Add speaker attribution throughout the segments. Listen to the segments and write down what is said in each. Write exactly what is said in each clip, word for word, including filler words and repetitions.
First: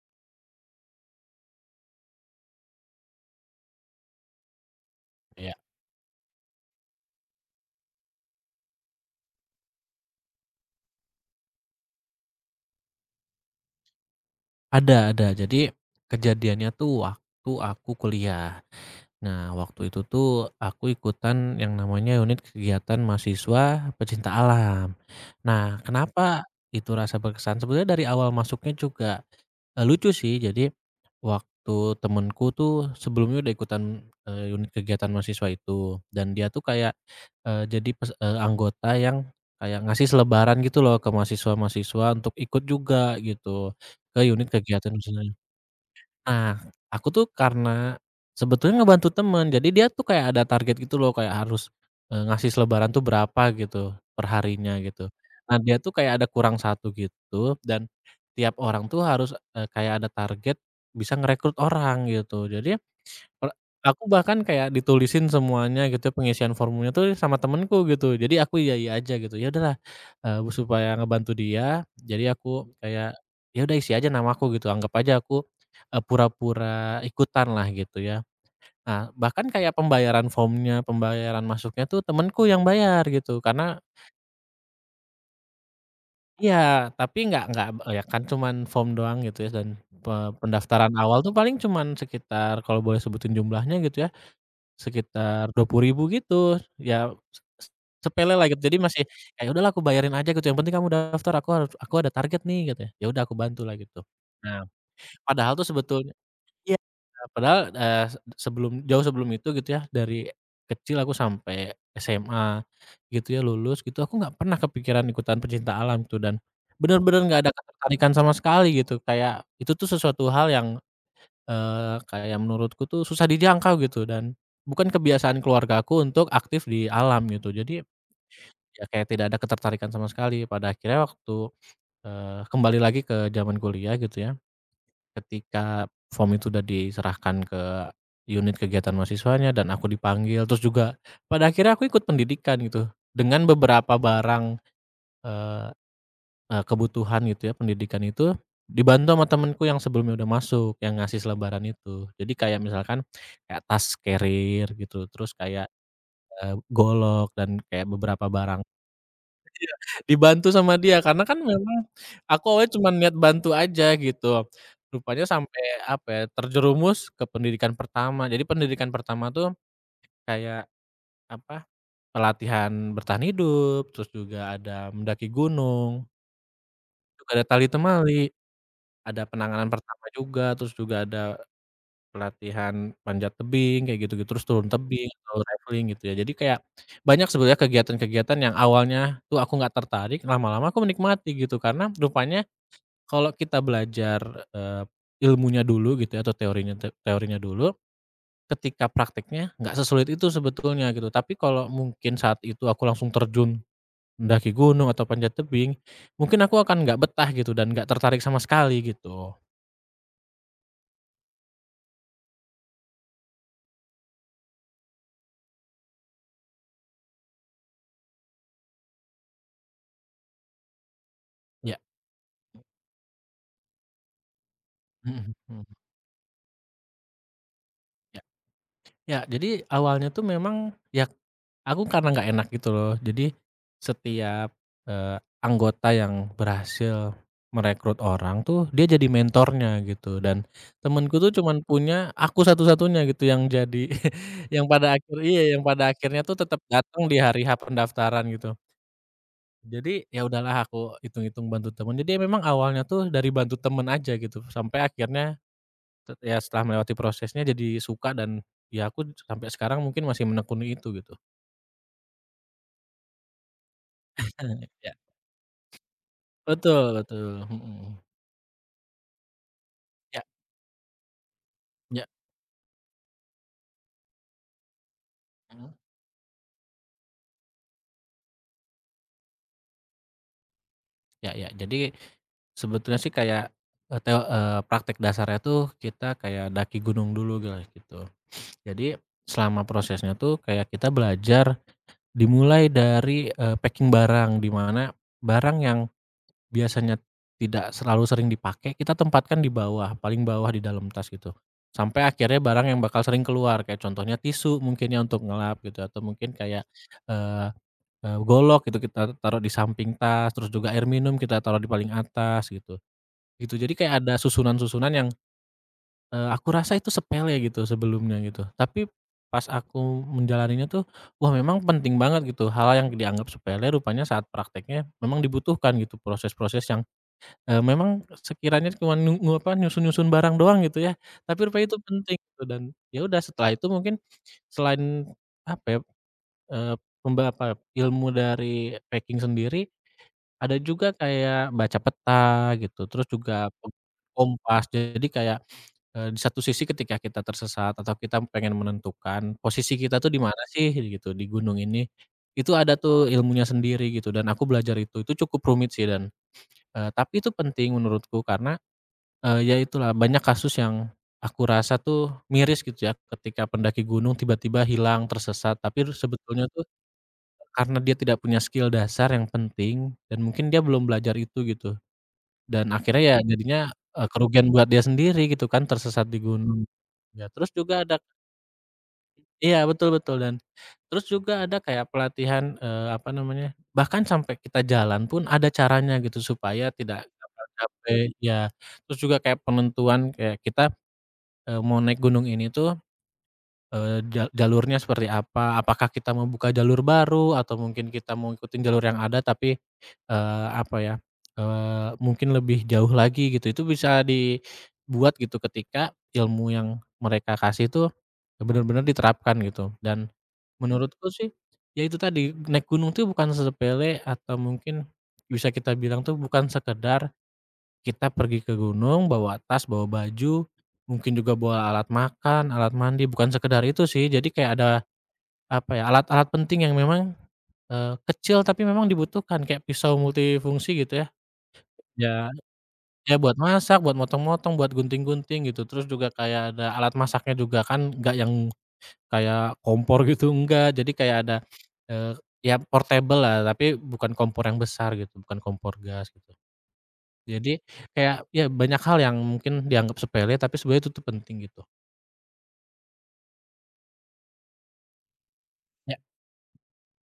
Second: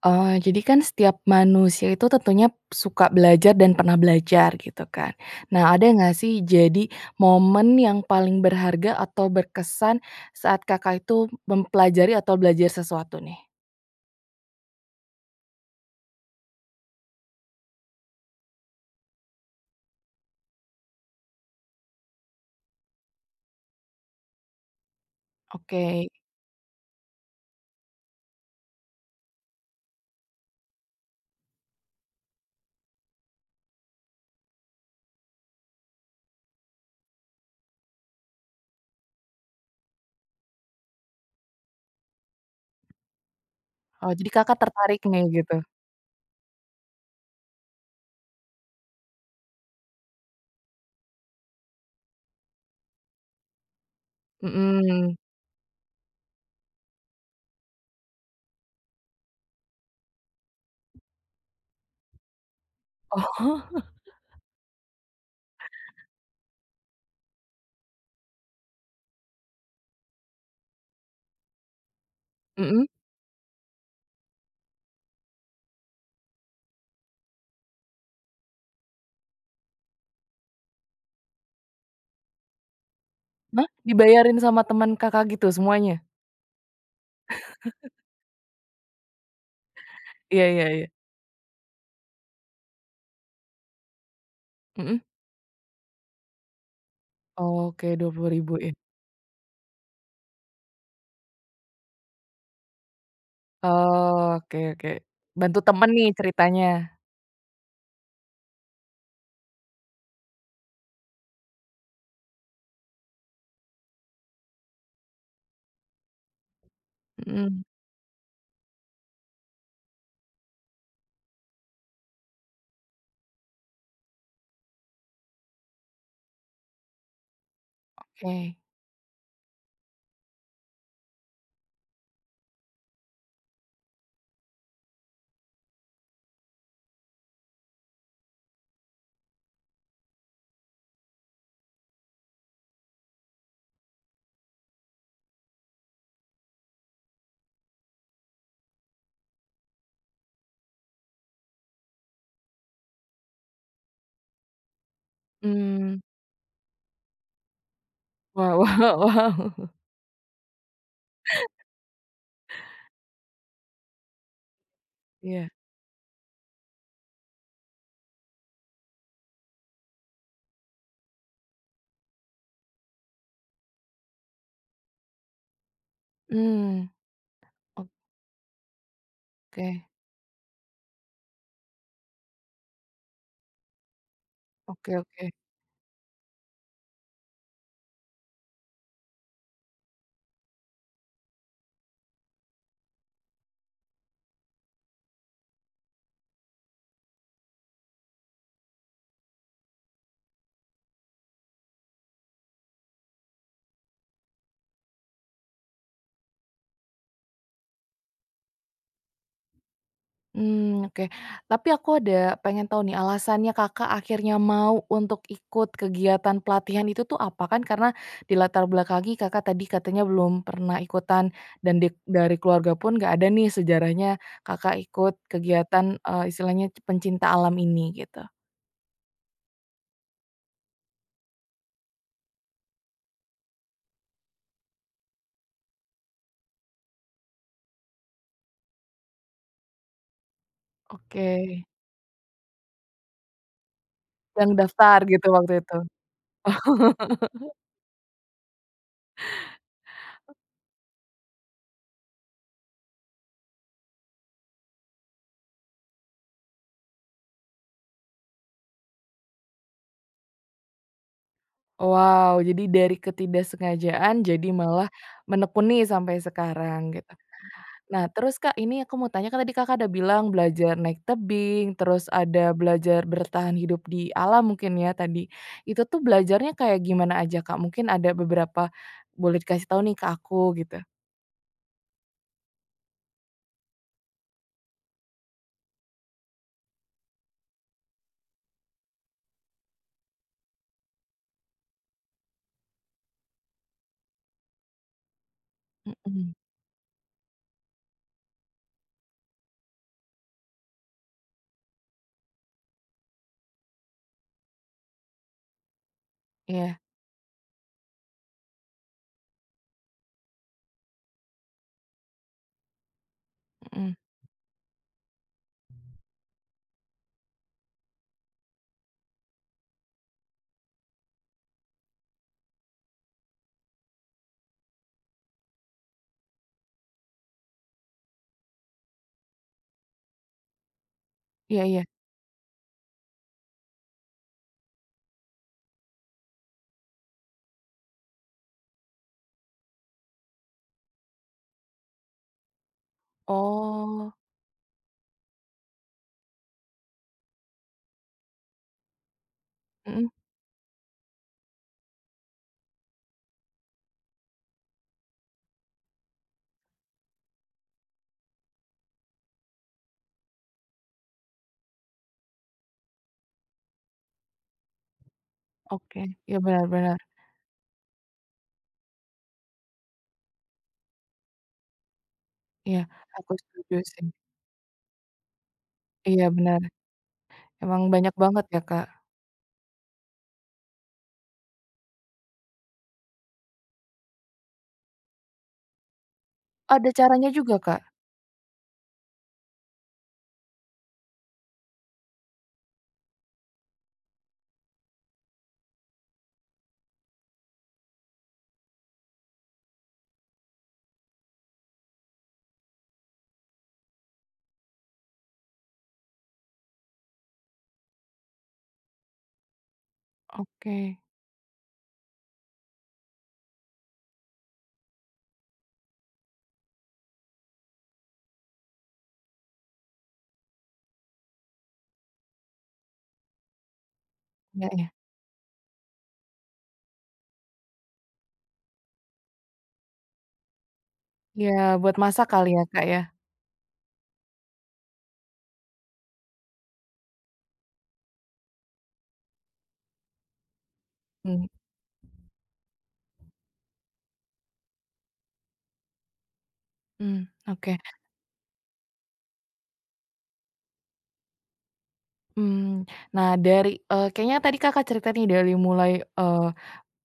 Speaker 1: Eee, jadi kan setiap manusia itu tentunya suka belajar dan pernah belajar gitu kan.
Speaker 2: Iya.
Speaker 1: Nah ada nggak sih jadi momen yang paling berharga atau berkesan saat Kakak itu mempelajari atau belajar sesuatu nih?
Speaker 2: Ada ada. Jadi kejadiannya tuh waktu aku kuliah. Nah, waktu itu tuh aku ikutan yang namanya unit kegiatan mahasiswa pecinta alam. Nah,
Speaker 1: Oke,
Speaker 2: kenapa itu rasa berkesan? Sebenarnya dari awal masuknya juga, eee, lucu sih. Jadi waktu temenku tuh sebelumnya udah ikutan, eee, unit kegiatan mahasiswa itu dan dia tuh kayak, eee, jadi pes eee, anggota yang kayak ngasih selebaran gitu loh ke mahasiswa-mahasiswa untuk ikut juga gitu
Speaker 1: oh
Speaker 2: ke
Speaker 1: jadi
Speaker 2: unit
Speaker 1: Kakak
Speaker 2: kegiatan.
Speaker 1: tertarik nih gitu?
Speaker 2: Nah, aku tuh karena sebetulnya ngebantu temen, jadi dia tuh kayak ada target gitu loh, kayak harus, eee, ngasih selebaran tuh berapa gitu, perharinya gitu.
Speaker 1: Mhm.
Speaker 2: Nah, dia tuh kayak ada kurang satu gitu, dan tiap orang tuh harus, eee, kayak ada target bisa ngerekrut orang gitu. Jadi Eee,
Speaker 1: Oh,
Speaker 2: aku bahkan kayak ditulisin semuanya gitu ya, pengisian formulnya tuh sama temenku gitu. Jadi aku iya iya aja gitu, ya udahlah, eee, supaya ngebantu dia, jadi aku
Speaker 1: mhm,
Speaker 2: kayak, ya udah isi aja namaku gitu, anggap aja aku, eee, pura-pura ikutanlah gitu ya. Nah, bahkan kayak pembayaran formnya, pembayaran masuknya tuh temenku yang bayar gitu,
Speaker 1: hah?
Speaker 2: karena
Speaker 1: Dibayarin sama teman Kakak gitu semuanya?
Speaker 2: iya, tapi nggak nggak. Ya kan cuman form doang gitu ya dan pe
Speaker 1: Iya iya iya,
Speaker 2: pendaftaran awal tuh paling cuman sekitar kalau boleh sebutin jumlahnya gitu ya,
Speaker 1: mhm.
Speaker 2: sekitar dua puluh ribu gitu, ya se
Speaker 1: Oke dua puluh
Speaker 2: sepele lah
Speaker 1: ribu
Speaker 2: gitu.
Speaker 1: ya?
Speaker 2: Jadi masih, "Ya udahlah aku bayarin aja," gitu, "yang penting kamu daftar, aku harus aku ada target nih," katanya. "Ya "Ya udah aku bantu lah," gitu.
Speaker 1: Oh, oke
Speaker 2: Nah,
Speaker 1: oke.
Speaker 2: padahal
Speaker 1: Bantu
Speaker 2: tuh
Speaker 1: temen nih
Speaker 2: sebetulnya
Speaker 1: ceritanya?
Speaker 2: iya, padahal, eee, se sebelum jauh sebelum itu gitu ya, dari kecil aku sampai S M A gitu ya, lulus gitu, aku nggak pernah kepikiran ikutan pecinta alam gitu dan bener-bener nggak ada
Speaker 1: Mhm,
Speaker 2: ketertarikan sama sekali gitu, kayak itu tuh sesuatu hal yang Eee, kayak menurutku tuh susah dijangkau gitu dan bukan kebiasaan keluarga aku untuk aktif di alam gitu. Jadi
Speaker 1: oke.
Speaker 2: ya kayak tidak ada ketertarikan sama sekali. Pada akhirnya waktu, eee, kembali lagi ke zaman kuliah gitu ya, ketika form itu udah diserahkan ke unit kegiatan mahasiswanya dan aku dipanggil, terus juga pada akhirnya aku ikut pendidikan gitu dengan beberapa barang, eee Eee, kebutuhan gitu ya, pendidikan itu, dibantu sama temenku yang sebelumnya udah masuk, yang ngasih selebaran itu. Jadi kayak misalkan, kayak tas carrier gitu, terus kayak,
Speaker 1: Hmm.
Speaker 2: eee, golok dan kayak beberapa
Speaker 1: Wow
Speaker 2: barang.
Speaker 1: wow wow.
Speaker 2: Dibantu sama dia, karena kan memang aku awalnya cuman niat bantu aja gitu. Rupanya
Speaker 1: Iya.
Speaker 2: sampai apa ya, terjerumus ke pendidikan pertama. Jadi pendidikan pertama tuh kayak apa, pelatihan bertahan hidup, terus juga ada mendaki gunung,
Speaker 1: Mmm,
Speaker 2: juga ada tali temali. Ada
Speaker 1: oke.
Speaker 2: penanganan pertama juga, terus juga ada pelatihan panjat tebing kayak gitu-gitu, terus turun
Speaker 1: Oke
Speaker 2: tebing
Speaker 1: oke.
Speaker 2: atau rappelling gitu ya. Jadi kayak banyak sebenarnya kegiatan-kegiatan yang awalnya tuh aku nggak tertarik, lama-lama aku menikmati gitu. Karena rupanya kalau kita belajar, eee, ilmunya dulu gitu ya atau teorinya te teorinya dulu, ketika prakteknya nggak sesulit itu sebetulnya gitu. Tapi kalau mungkin saat itu aku langsung terjun mendaki gunung atau panjat tebing, mungkin aku akan nggak betah gitu dan nggak tertarik sama sekali gitu.
Speaker 1: Mmm, oke. Tapi aku ada pengen tahu nih alasannya Kakak akhirnya mau untuk ikut kegiatan pelatihan itu tuh apa? Kan karena dilatar belakangi Kakak tadi katanya belum pernah ikutan
Speaker 2: Ya,
Speaker 1: dan dik dari keluarga pun nggak ada nih sejarahnya Kakak ikut
Speaker 2: mhm.
Speaker 1: kegiatan, eee, istilahnya pencinta alam ini
Speaker 2: Ya
Speaker 1: gitu.
Speaker 2: ya, jadi awalnya tuh memang ya aku karena nggak enak gitu loh. Jadi setiap, eee, anggota yang berhasil merekrut orang tuh dia jadi mentornya gitu dan temenku
Speaker 1: Oke,
Speaker 2: tuh cuman punya aku satu-satunya gitu yang jadi
Speaker 1: yang
Speaker 2: yang pada
Speaker 1: daftar
Speaker 2: akhir
Speaker 1: gitu
Speaker 2: iya,
Speaker 1: waktu
Speaker 2: yang
Speaker 1: itu?
Speaker 2: pada akhirnya tuh tetap datang di hari H pendaftaran gitu. Jadi ya udahlah aku hitung-hitung bantu temen, jadi ya memang awalnya tuh dari bantu temen aja gitu sampai akhirnya Te ya, setelah melewati prosesnya jadi suka dan ya aku sampai sekarang mungkin masih menekuni itu gitu.
Speaker 1: Wow, jadi dari ketidaksengajaan jadi malah
Speaker 2: Ya.
Speaker 1: menekuni sampai sekarang
Speaker 2: Betul
Speaker 1: gitu.
Speaker 2: betul, mhm.
Speaker 1: Nah terus Kak ini aku mau tanya, kan tadi Kakak ada
Speaker 2: Ya.
Speaker 1: bilang belajar naik tebing,
Speaker 2: Ya,
Speaker 1: terus ada belajar bertahan hidup di alam mungkin ya tadi.
Speaker 2: mhm,
Speaker 1: Itu tuh belajarnya kayak gimana aja Kak? Mungkin ada beberapa boleh dikasih tahu nih ke aku gitu?
Speaker 2: ya ya. Jadi sebetulnya sih kayak, eee, teo eee, praktek dasarnya tuh kita kayak daki gunung dulu guys gitu. Jadi selama prosesnya tuh kayak kita belajar dimulai dari, eee, packing barang, di mana barang yang
Speaker 1: Mhm,
Speaker 2: biasanya tidak selalu sering dipakai, kita tempatkan di bawah, paling bawah di dalam tas gitu. Sampai akhirnya barang yang bakal sering keluar, kayak contohnya tisu mungkin ya untuk ngelap gitu, atau mungkin kayak,
Speaker 1: iya,
Speaker 2: eee eee, golok gitu kita taruh di samping tas, terus juga air minum kita taruh di paling atas gitu, gitu. Jadi kayak
Speaker 1: mhm,
Speaker 2: ada susunan-susunan yang, eee, aku rasa itu sepele gitu sebelumnya gitu, tapi pas aku menjalaninya tuh, wah memang penting banget gitu, hal yang dianggap sepele rupanya saat prakteknya memang dibutuhkan gitu, proses-proses yang Eee, memang sekiranya cuman nu nu apa, nyusun-nyusun barang doang gitu ya, tapi
Speaker 1: iya
Speaker 2: rupanya itu
Speaker 1: iya.
Speaker 2: penting gitu dan ya udah setelah itu mungkin selain apa ya, eee, pemba apa, ilmu dari packing sendiri, ada juga kayak baca peta gitu, terus juga pem
Speaker 1: Oh,
Speaker 2: kompas. Jadi kayak, eee, di satu sisi ketika kita tersesat atau kita pengen menentukan posisi kita
Speaker 1: mhm,
Speaker 2: tuh di mana sih gitu di gunung ini, itu ada tuh ilmunya sendiri gitu dan aku belajar itu. Itu cukup rumit sih dan, eee, tapi itu penting menurutku karena Eee, ya itulah banyak kasus yang aku rasa tuh miris gitu ya ketika pendaki gunung tiba-tiba hilang, tersesat, tapi r
Speaker 1: oke. Iya
Speaker 2: sebetulnya
Speaker 1: benar
Speaker 2: tuh
Speaker 1: benar,
Speaker 2: karena dia tidak punya skill dasar yang penting dan mungkin dia belum belajar itu gitu dan
Speaker 1: iya
Speaker 2: akhirnya ya
Speaker 1: aku
Speaker 2: jadinya,
Speaker 1: setuju sih.
Speaker 2: eee, kerugian buat dia sendiri gitu kan tersesat di
Speaker 1: Iya benar,
Speaker 2: gunung. Ya, terus
Speaker 1: emang
Speaker 2: juga ada
Speaker 1: banyak banget ya Kak.
Speaker 2: iya betul betul dan terus juga ada kayak pelatihan, eee, apa namanya, bahkan sampai kita jalan pun ada caranya gitu supaya
Speaker 1: Ada
Speaker 2: tidak
Speaker 1: caranya
Speaker 2: gampang
Speaker 1: juga Kak?
Speaker 2: capek, ya. Terus juga kayak penentuan kayak kita Eee, mau naik gunung ini tuh, eee, ja jalurnya seperti apa? Apakah kita membuka jalur baru atau mungkin kita mau ngikutin jalur yang ada tapi, eee, apa ya, eee, mungkin lebih jauh lagi gitu. Itu bisa dibuat gitu ketika ilmu yang mereka kasih tuh benar-benar diterapkan gitu. Dan, mhm,
Speaker 1: Oke,
Speaker 2: menurutku sih, ya itu tadi naik gunung tuh bukan sepele atau mungkin bisa kita bilang tuh bukan sekedar kita pergi ke gunung, bawa tas, bawa baju, mungkin juga bawa alat makan, alat mandi, bukan sekedar itu sih. Jadi kayak ada,
Speaker 1: enggak ya?
Speaker 2: apa ya, alat-alat penting yang memang, eee, kecil tapi memang dibutuhkan, kayak pisau multifungsi gitu ya.
Speaker 1: Iya, buat masak
Speaker 2: Ya
Speaker 1: kali ya, Kak, ya?
Speaker 2: ya, buat masak, buat motong-motong, buat gunting-gunting gitu. Terus juga kayak ada alat masaknya juga kan nggak yang kayak kompor gitu, enggak. Jadi kayak ada,
Speaker 1: Mmm,
Speaker 2: eee, ya portable lah, tapi bukan kompor yang besar gitu, bukan kompor gas gitu.
Speaker 1: mmm,
Speaker 2: Jadi,
Speaker 1: oke.
Speaker 2: kayak ya banyak hal yang mungkin dianggap sepele tapi sebenarnya itu tuh penting gitu.
Speaker 1: Mmm, nah dari eee, kayaknya tadi Kakak cerita nih dari mulai,
Speaker 2: Ya,
Speaker 1: eee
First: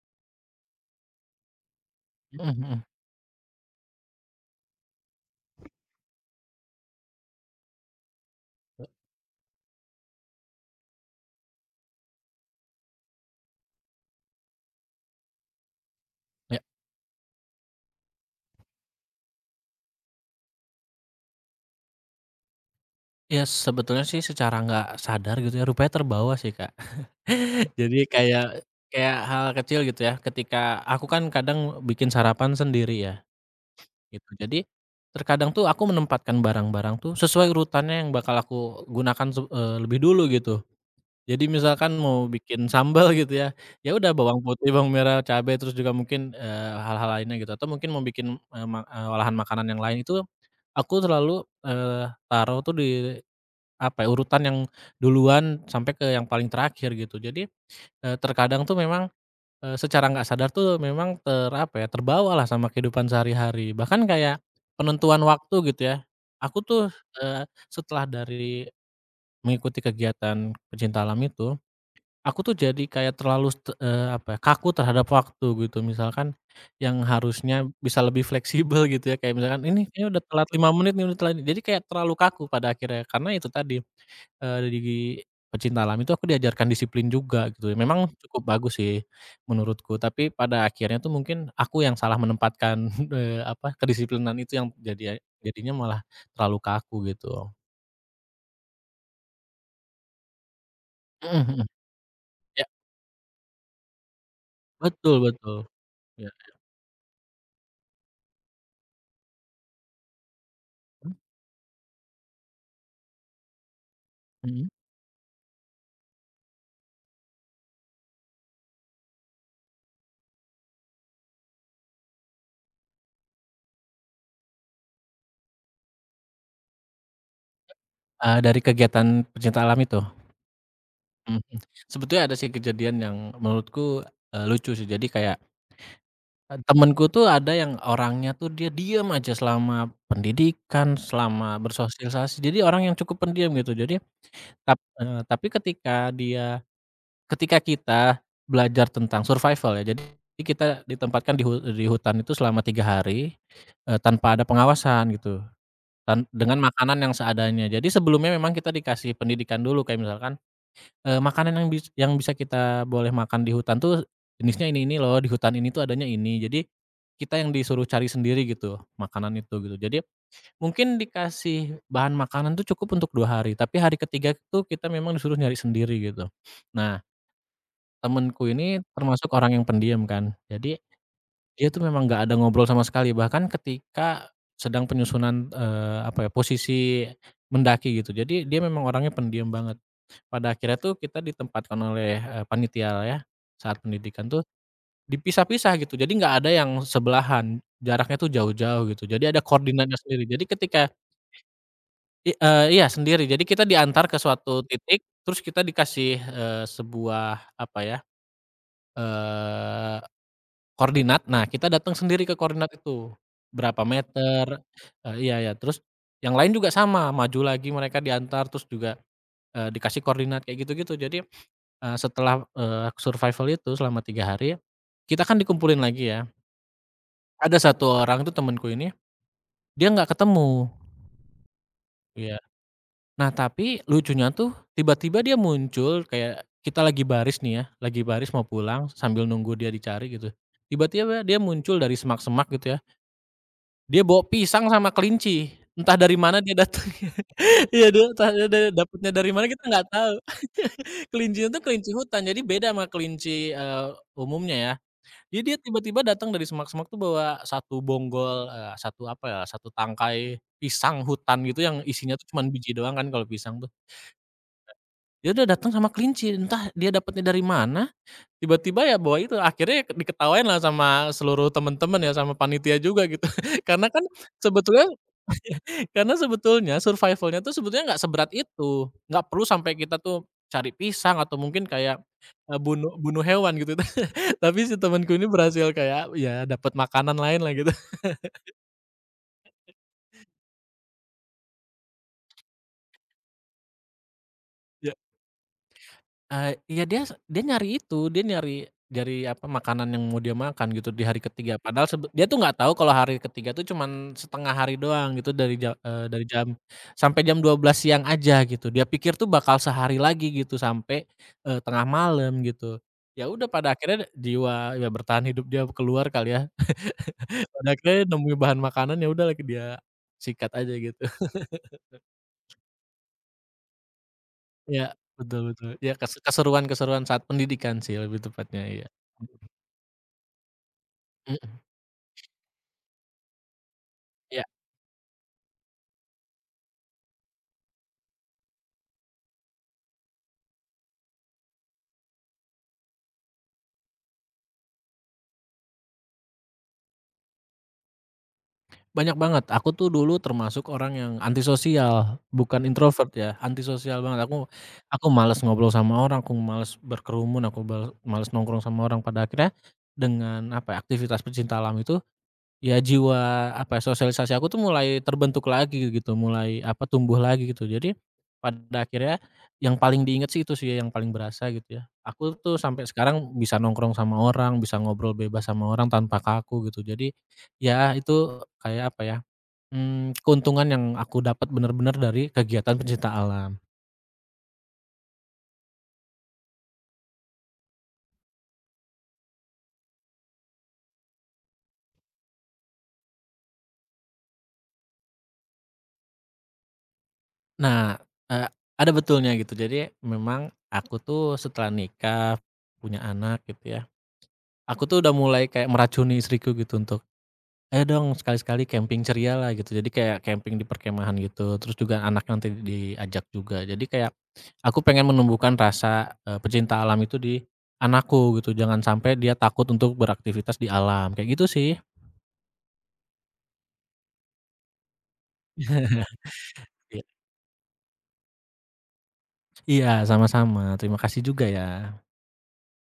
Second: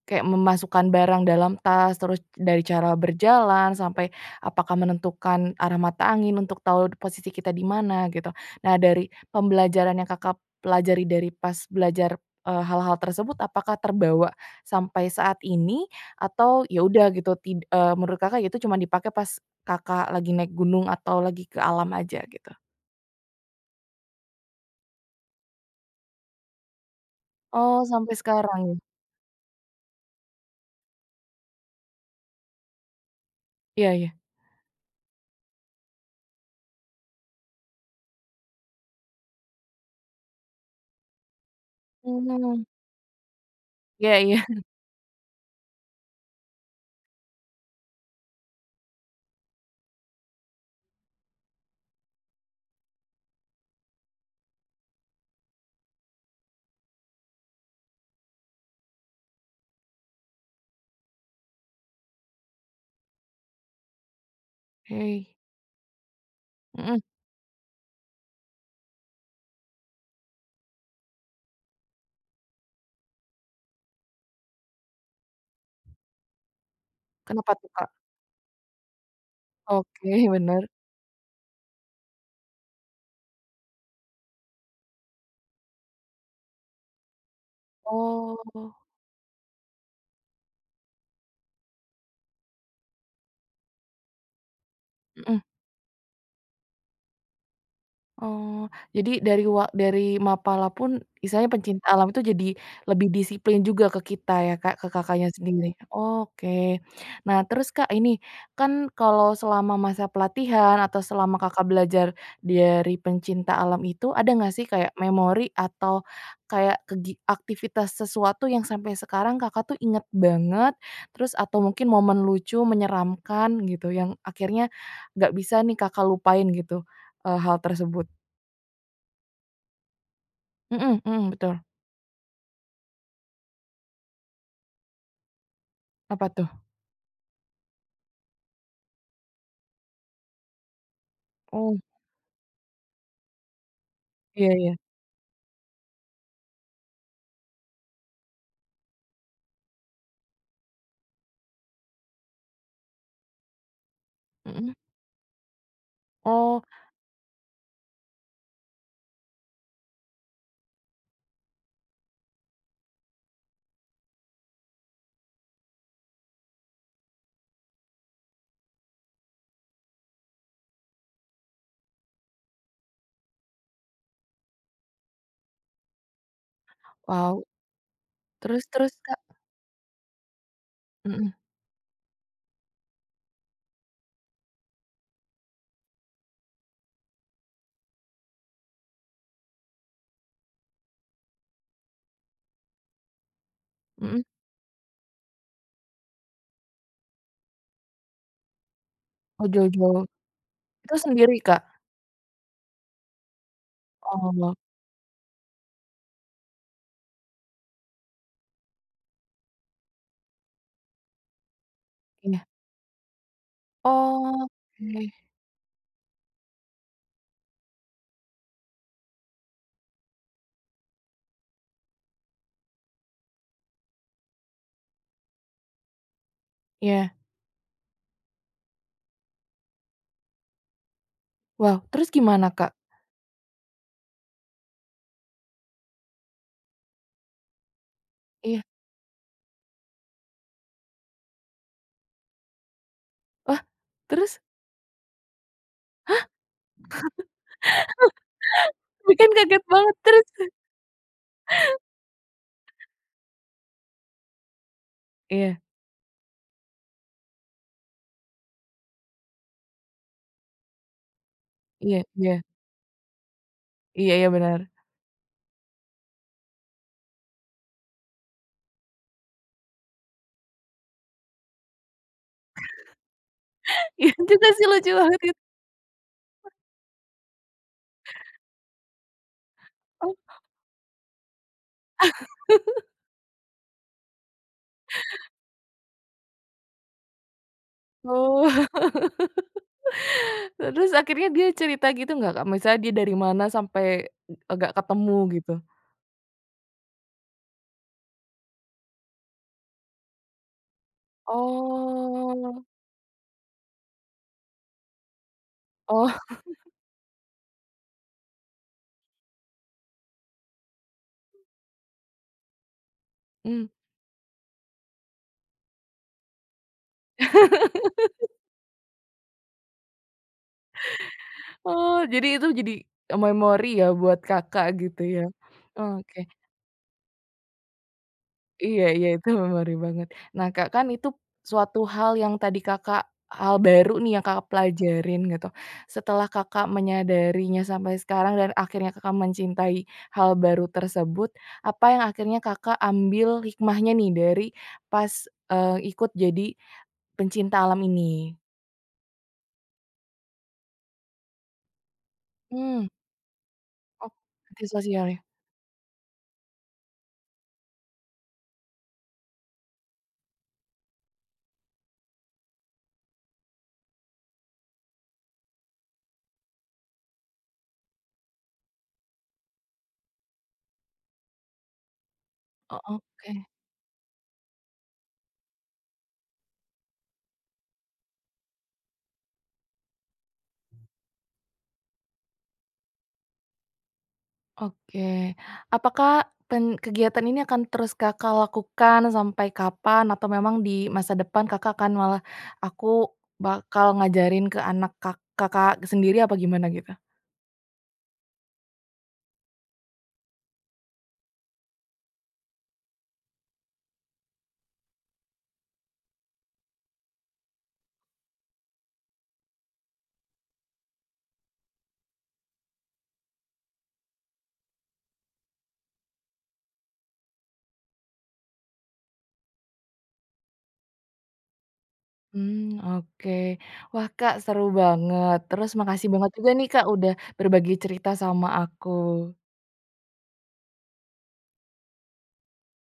Speaker 1: Kayak memasukkan barang dalam tas, terus
Speaker 2: mhm. Mhm,
Speaker 1: dari
Speaker 2: mhm,
Speaker 1: cara berjalan sampai apakah menentukan arah mata angin untuk tahu posisi kita di mana gitu. Nah dari pembelajaran yang Kakak pelajari dari pas belajar, eee, hal-hal tersebut apakah terbawa sampai saat ini
Speaker 2: ya.
Speaker 1: atau ya udah gitu tid eee, menurut Kakak itu cuma dipakai pas Kakak lagi naik gunung atau lagi ke alam aja gitu?
Speaker 2: Ya, sebetulnya sih secara nggak sadar gitu ya rupanya terbawa sih, Kak.
Speaker 1: Oh
Speaker 2: Jadi
Speaker 1: sampai sekarang
Speaker 2: kayak
Speaker 1: ya?
Speaker 2: kayak hal kecil gitu ya ketika aku kan kadang bikin sarapan sendiri ya
Speaker 1: Iya iya.
Speaker 2: gitu. Jadi, terkadang tuh aku menempatkan barang-barang tuh sesuai urutannya yang bakal aku gunakan se eee, lebih dulu gitu. Jadi misalkan mau
Speaker 1: Mmm,
Speaker 2: bikin sambal gitu ya, ya udah
Speaker 1: iya iya.
Speaker 2: bawang putih, bawang merah, cabe, terus juga mungkin, eee, hal-hal lainnya gitu, atau mungkin mau bikin, eee, ma eee, olahan makanan yang lain itu, aku selalu, eee, taruh tuh di, apa ya, urutan yang duluan sampai ke yang paling terakhir gitu. Jadi, eee, terkadang tuh memang, eee, secara nggak sadar tuh memang ter apa ya, terbawalah sama kehidupan sehari-hari. Bahkan kayak penentuan
Speaker 1: Oke.
Speaker 2: waktu gitu ya, aku tuh,
Speaker 1: Mhm,
Speaker 2: eee, setelah dari mengikuti kegiatan pecinta alam itu, aku tuh jadi kayak terlalu st eee, apa ya, kaku terhadap waktu gitu. Misalkan yang
Speaker 1: kenapa
Speaker 2: harusnya
Speaker 1: tuh, Kak?
Speaker 2: bisa lebih fleksibel gitu ya, kayak misalkan, "Ini kayaknya
Speaker 1: Oke
Speaker 2: udah telat
Speaker 1: bener.
Speaker 2: lima menit nih, udah telat," nih. Jadi kayak terlalu kaku pada akhirnya, karena itu tadi, eee, di pecinta alam itu aku diajarkan disiplin juga gitu ya. Memang cukup
Speaker 1: Oh,
Speaker 2: bagus sih menurutku, tapi pada akhirnya tuh mungkin aku yang salah menempatkan, eee, apa, kedisiplinan itu yang jadi
Speaker 1: mhm.
Speaker 2: jadinya malah terlalu kaku gitu.
Speaker 1: Oh, jadi dari wa dari Mapala pun
Speaker 2: Mhm,
Speaker 1: istilahnya
Speaker 2: mhm.
Speaker 1: pencinta alam itu jadi
Speaker 2: Ya,
Speaker 1: lebih disiplin juga ke kita ya Kak, ke
Speaker 2: betul
Speaker 1: Kakaknya
Speaker 2: betul.
Speaker 1: sendiri.
Speaker 2: Ya,
Speaker 1: Oke. Nah terus Kak ini, kan kalau selama masa pelatihan atau
Speaker 2: mmm,
Speaker 1: selama Kakak belajar dari pencinta alam itu, ada nggak sih
Speaker 2: mhm.
Speaker 1: kayak memori atau kayak kegi aktivitas sesuatu yang sampai sekarang Kakak tuh inget banget, terus atau mungkin momen lucu, menyeramkan gitu yang akhirnya nggak bisa nih Kakak lupain gitu, eee, hal tersebut?
Speaker 2: Eee, dari kegiatan pecinta alam itu?
Speaker 1: Mhm mhm,
Speaker 2: Mhm.
Speaker 1: betul.
Speaker 2: Sebetulnya ada sih kejadian yang menurutku, eee, lucu sih. Jadi kayak,
Speaker 1: Apa tuh?
Speaker 2: eee, temenku tuh ada yang orangnya tuh dia diem aja selama pendidikan, selama
Speaker 1: Oh,
Speaker 2: bersosialisasi. Jadi orang yang cukup pendiam gitu. Jadi
Speaker 1: iya iya.
Speaker 2: tap eee, tapi ketika dia ketika kita belajar tentang survival ya, jadi kita ditempatkan di hu di hutan itu selama tiga hari, eee, tanpa ada
Speaker 1: Mhm.
Speaker 2: pengawasan gitu, tan dengan
Speaker 1: Oh,
Speaker 2: makanan yang seadanya. Jadi sebelumnya memang kita dikasih pendidikan dulu kayak misalkan Eee, makanan yang bis yang bisa kita boleh makan di hutan tuh jenisnya ini ini loh, di hutan ini tuh adanya ini. Jadi, kita yang disuruh cari sendiri gitu, makanan itu gitu. Jadi, mungkin dikasih bahan makanan tuh cukup untuk dua hari, tapi hari ketiga tuh kita memang disuruh nyari sendiri gitu. Nah,
Speaker 1: wow.
Speaker 2: temenku
Speaker 1: Terus
Speaker 2: ini
Speaker 1: terus, Kak?
Speaker 2: termasuk orang yang pendiam kan. Jadi,
Speaker 1: Mhm
Speaker 2: dia tuh memang nggak ada ngobrol sama sekali, bahkan ketika sedang penyusunan, eee, apa ya, posisi mendaki gitu. Jadi, dia memang orangnya pendiam banget. Pada akhirnya tuh kita ditempatkan oleh, eee, panitia ya, saat
Speaker 1: mhm.
Speaker 2: pendidikan tuh dipisah-pisah gitu, jadi nggak ada yang sebelahan, jaraknya tuh jauh-jauh gitu, jadi ada
Speaker 1: Oh,
Speaker 2: koordinatnya
Speaker 1: jauh-jauh.
Speaker 2: sendiri. Jadi ketika
Speaker 1: Itu sendiri, Kak?
Speaker 2: i eee, iya sendiri, jadi kita diantar ke
Speaker 1: Oh,
Speaker 2: suatu titik, terus kita dikasih, eee, sebuah apa ya, eee, koordinat, nah kita datang sendiri ke
Speaker 1: iya.
Speaker 2: koordinat itu, berapa meter.
Speaker 1: Oke,
Speaker 2: eee, iya iya, terus yang lain juga sama, maju lagi mereka diantar, terus juga, eee, dikasih koordinat kayak gitu-gitu. Jadi Eee, setelah, eee, survival itu selama tiga hari, kita kan dikumpulin lagi ya.
Speaker 1: iya.
Speaker 2: Ada satu orang tuh temanku ini, dia nggak ketemu.
Speaker 1: Wow, terus
Speaker 2: Ya.
Speaker 1: gimana, Kak?
Speaker 2: Nah tapi lucunya tuh tiba-tiba dia muncul kayak kita lagi baris nih ya, lagi baris mau
Speaker 1: Iya.
Speaker 2: pulang sambil nunggu dia dicari gitu. Tiba-tiba dia muncul dari semak-semak gitu ya,
Speaker 1: Wah,
Speaker 2: dia bawa
Speaker 1: terus?
Speaker 2: pisang sama kelinci. Entah dari mana dia datang. Iya, dia entah dia da dapatnya
Speaker 1: Tapi kan
Speaker 2: dari mana
Speaker 1: kaget
Speaker 2: kita nggak
Speaker 1: banget,
Speaker 2: tahu.
Speaker 1: terus?
Speaker 2: Kelincinya tuh kelinci hutan, jadi beda sama kelinci, eee, umumnya ya. Jadi dia
Speaker 1: Iya
Speaker 2: tiba-tiba datang dari semak-semak tuh bawa satu bonggol, eee, satu apa ya, satu tangkai pisang hutan gitu yang
Speaker 1: iya
Speaker 2: isinya tuh
Speaker 1: iya.
Speaker 2: cuman biji doang kan kalau pisang tuh.
Speaker 1: Iya iya, benar.
Speaker 2: Dia udah datang sama kelinci, entah dia dapatnya dari mana, tiba-tiba ya bawa itu, akhirnya diketawain lah sama seluruh temen-temen ya, sama panitia juga gitu. Karena kan
Speaker 1: Iya juga sih,
Speaker 2: sebetulnya
Speaker 1: lucu banget itu.
Speaker 2: karena sebetulnya survival-nya tuh sebetulnya nggak seberat itu, nggak perlu sampai kita tuh cari pisang atau mungkin kayak, eee, bunuh bunuh hewan gitu. Tapi si temenku ini berhasil kayak ya dapat makanan lain lah gitu.
Speaker 1: Oh. Terus akhirnya dia cerita gitu nggak, Kak? Misalnya dia dari mana sampai, agak
Speaker 2: Ya.
Speaker 1: ketemu gitu?
Speaker 2: Eee, iya, dia dia nyari itu, dia nyari nyari apa, makanan yang mau dia makan gitu di hari ketiga. Padahal sebe dia tuh nggak
Speaker 1: Oh.
Speaker 2: tahu kalau hari ketiga tuh cuman setengah hari doang gitu dari ja eee,
Speaker 1: Oh,
Speaker 2: dari jam sampai jam dua belas siang aja gitu. Dia pikir tuh bakal sehari lagi gitu sampai, eee, tengah malam gitu. Ya udah
Speaker 1: mmm.
Speaker 2: pada akhirnya jiwa, ya, bertahan hidup dia keluar kali ya, pada akhirnya nemuin bahan makanan ya udah lagi dia sikat aja gitu.
Speaker 1: Oh, jadi itu jadi memori ya buat Kakak
Speaker 2: Ya,
Speaker 1: gitu ya?
Speaker 2: betul betul. Ya, kes
Speaker 1: Oke,
Speaker 2: keseruan-keseruan saat pendidikan sih lebih tepatnya,
Speaker 1: iya
Speaker 2: ya.
Speaker 1: iya itu memori banget. Nah, Kak, kan itu suatu hal yang tadi Kakak hal baru nih yang
Speaker 2: Iya,
Speaker 1: Kakak pelajarin gitu. Setelah Kakak menyadarinya sampai sekarang dan akhirnya Kakak mencintai hal baru tersebut, apa yang akhirnya Kakak ambil hikmahnya nih dari pas, eee, ikut jadi pencinta alam ini?
Speaker 2: banyak banget. Aku tuh dulu termasuk orang yang antisosial, bukan
Speaker 1: Hmm,
Speaker 2: introvert ya, antisosial
Speaker 1: oh,
Speaker 2: banget. Aku
Speaker 1: anti
Speaker 2: aku
Speaker 1: sosial ya?
Speaker 2: malas ngobrol sama orang, aku malas berkerumun, aku bal males nongkrong sama orang. Pada akhirnya dengan, apa ya, aktivitas pecinta alam itu, ya jiwa, apa ya, sosialisasi aku tuh mulai terbentuk lagi gitu, mulai, apa, tumbuh lagi gitu. Jadi, pada akhirnya yang paling diingat sih itu sih ya, yang paling berasa gitu ya. Aku tuh
Speaker 1: Oh,
Speaker 2: sampai
Speaker 1: oke.
Speaker 2: sekarang bisa nongkrong sama orang, bisa ngobrol bebas sama orang tanpa kaku gitu. Jadi, ya itu kayak, apa ya, mmm, keuntungan yang aku dapat benar-benar dari kegiatan pencinta alam.
Speaker 1: Oke. Apakah pen kegiatan ini akan terus Kakak lakukan sampai kapan? Atau memang di masa depan Kakak akan malah, "Aku bakal ngajarin ke anak kak Kakak sendiri," apa gimana gitu?
Speaker 2: Nah, eee, ada betulnya gitu. Jadi memang aku tuh setelah nikah, punya anak gitu ya, aku tuh udah mulai kayak meracuni istriku gitu untuk, "Ayo dong sekali-sekali camping ceria lah," gitu. Jadi kayak camping di perkemahan gitu, terus juga anak nanti diajak juga. Jadi kayak aku pengen menumbuhkan rasa, eee, pecinta alam itu di anakku gitu, jangan sampai dia takut untuk beraktivitas di alam, kayak gitu sih.
Speaker 1: Hmm, oke. Wah, Kak, seru banget. Terus makasih banget juga nih, Kak,
Speaker 2: Iya.
Speaker 1: udah berbagi cerita sama aku.
Speaker 2: Iya, sama-sama. Terima kasih juga ya.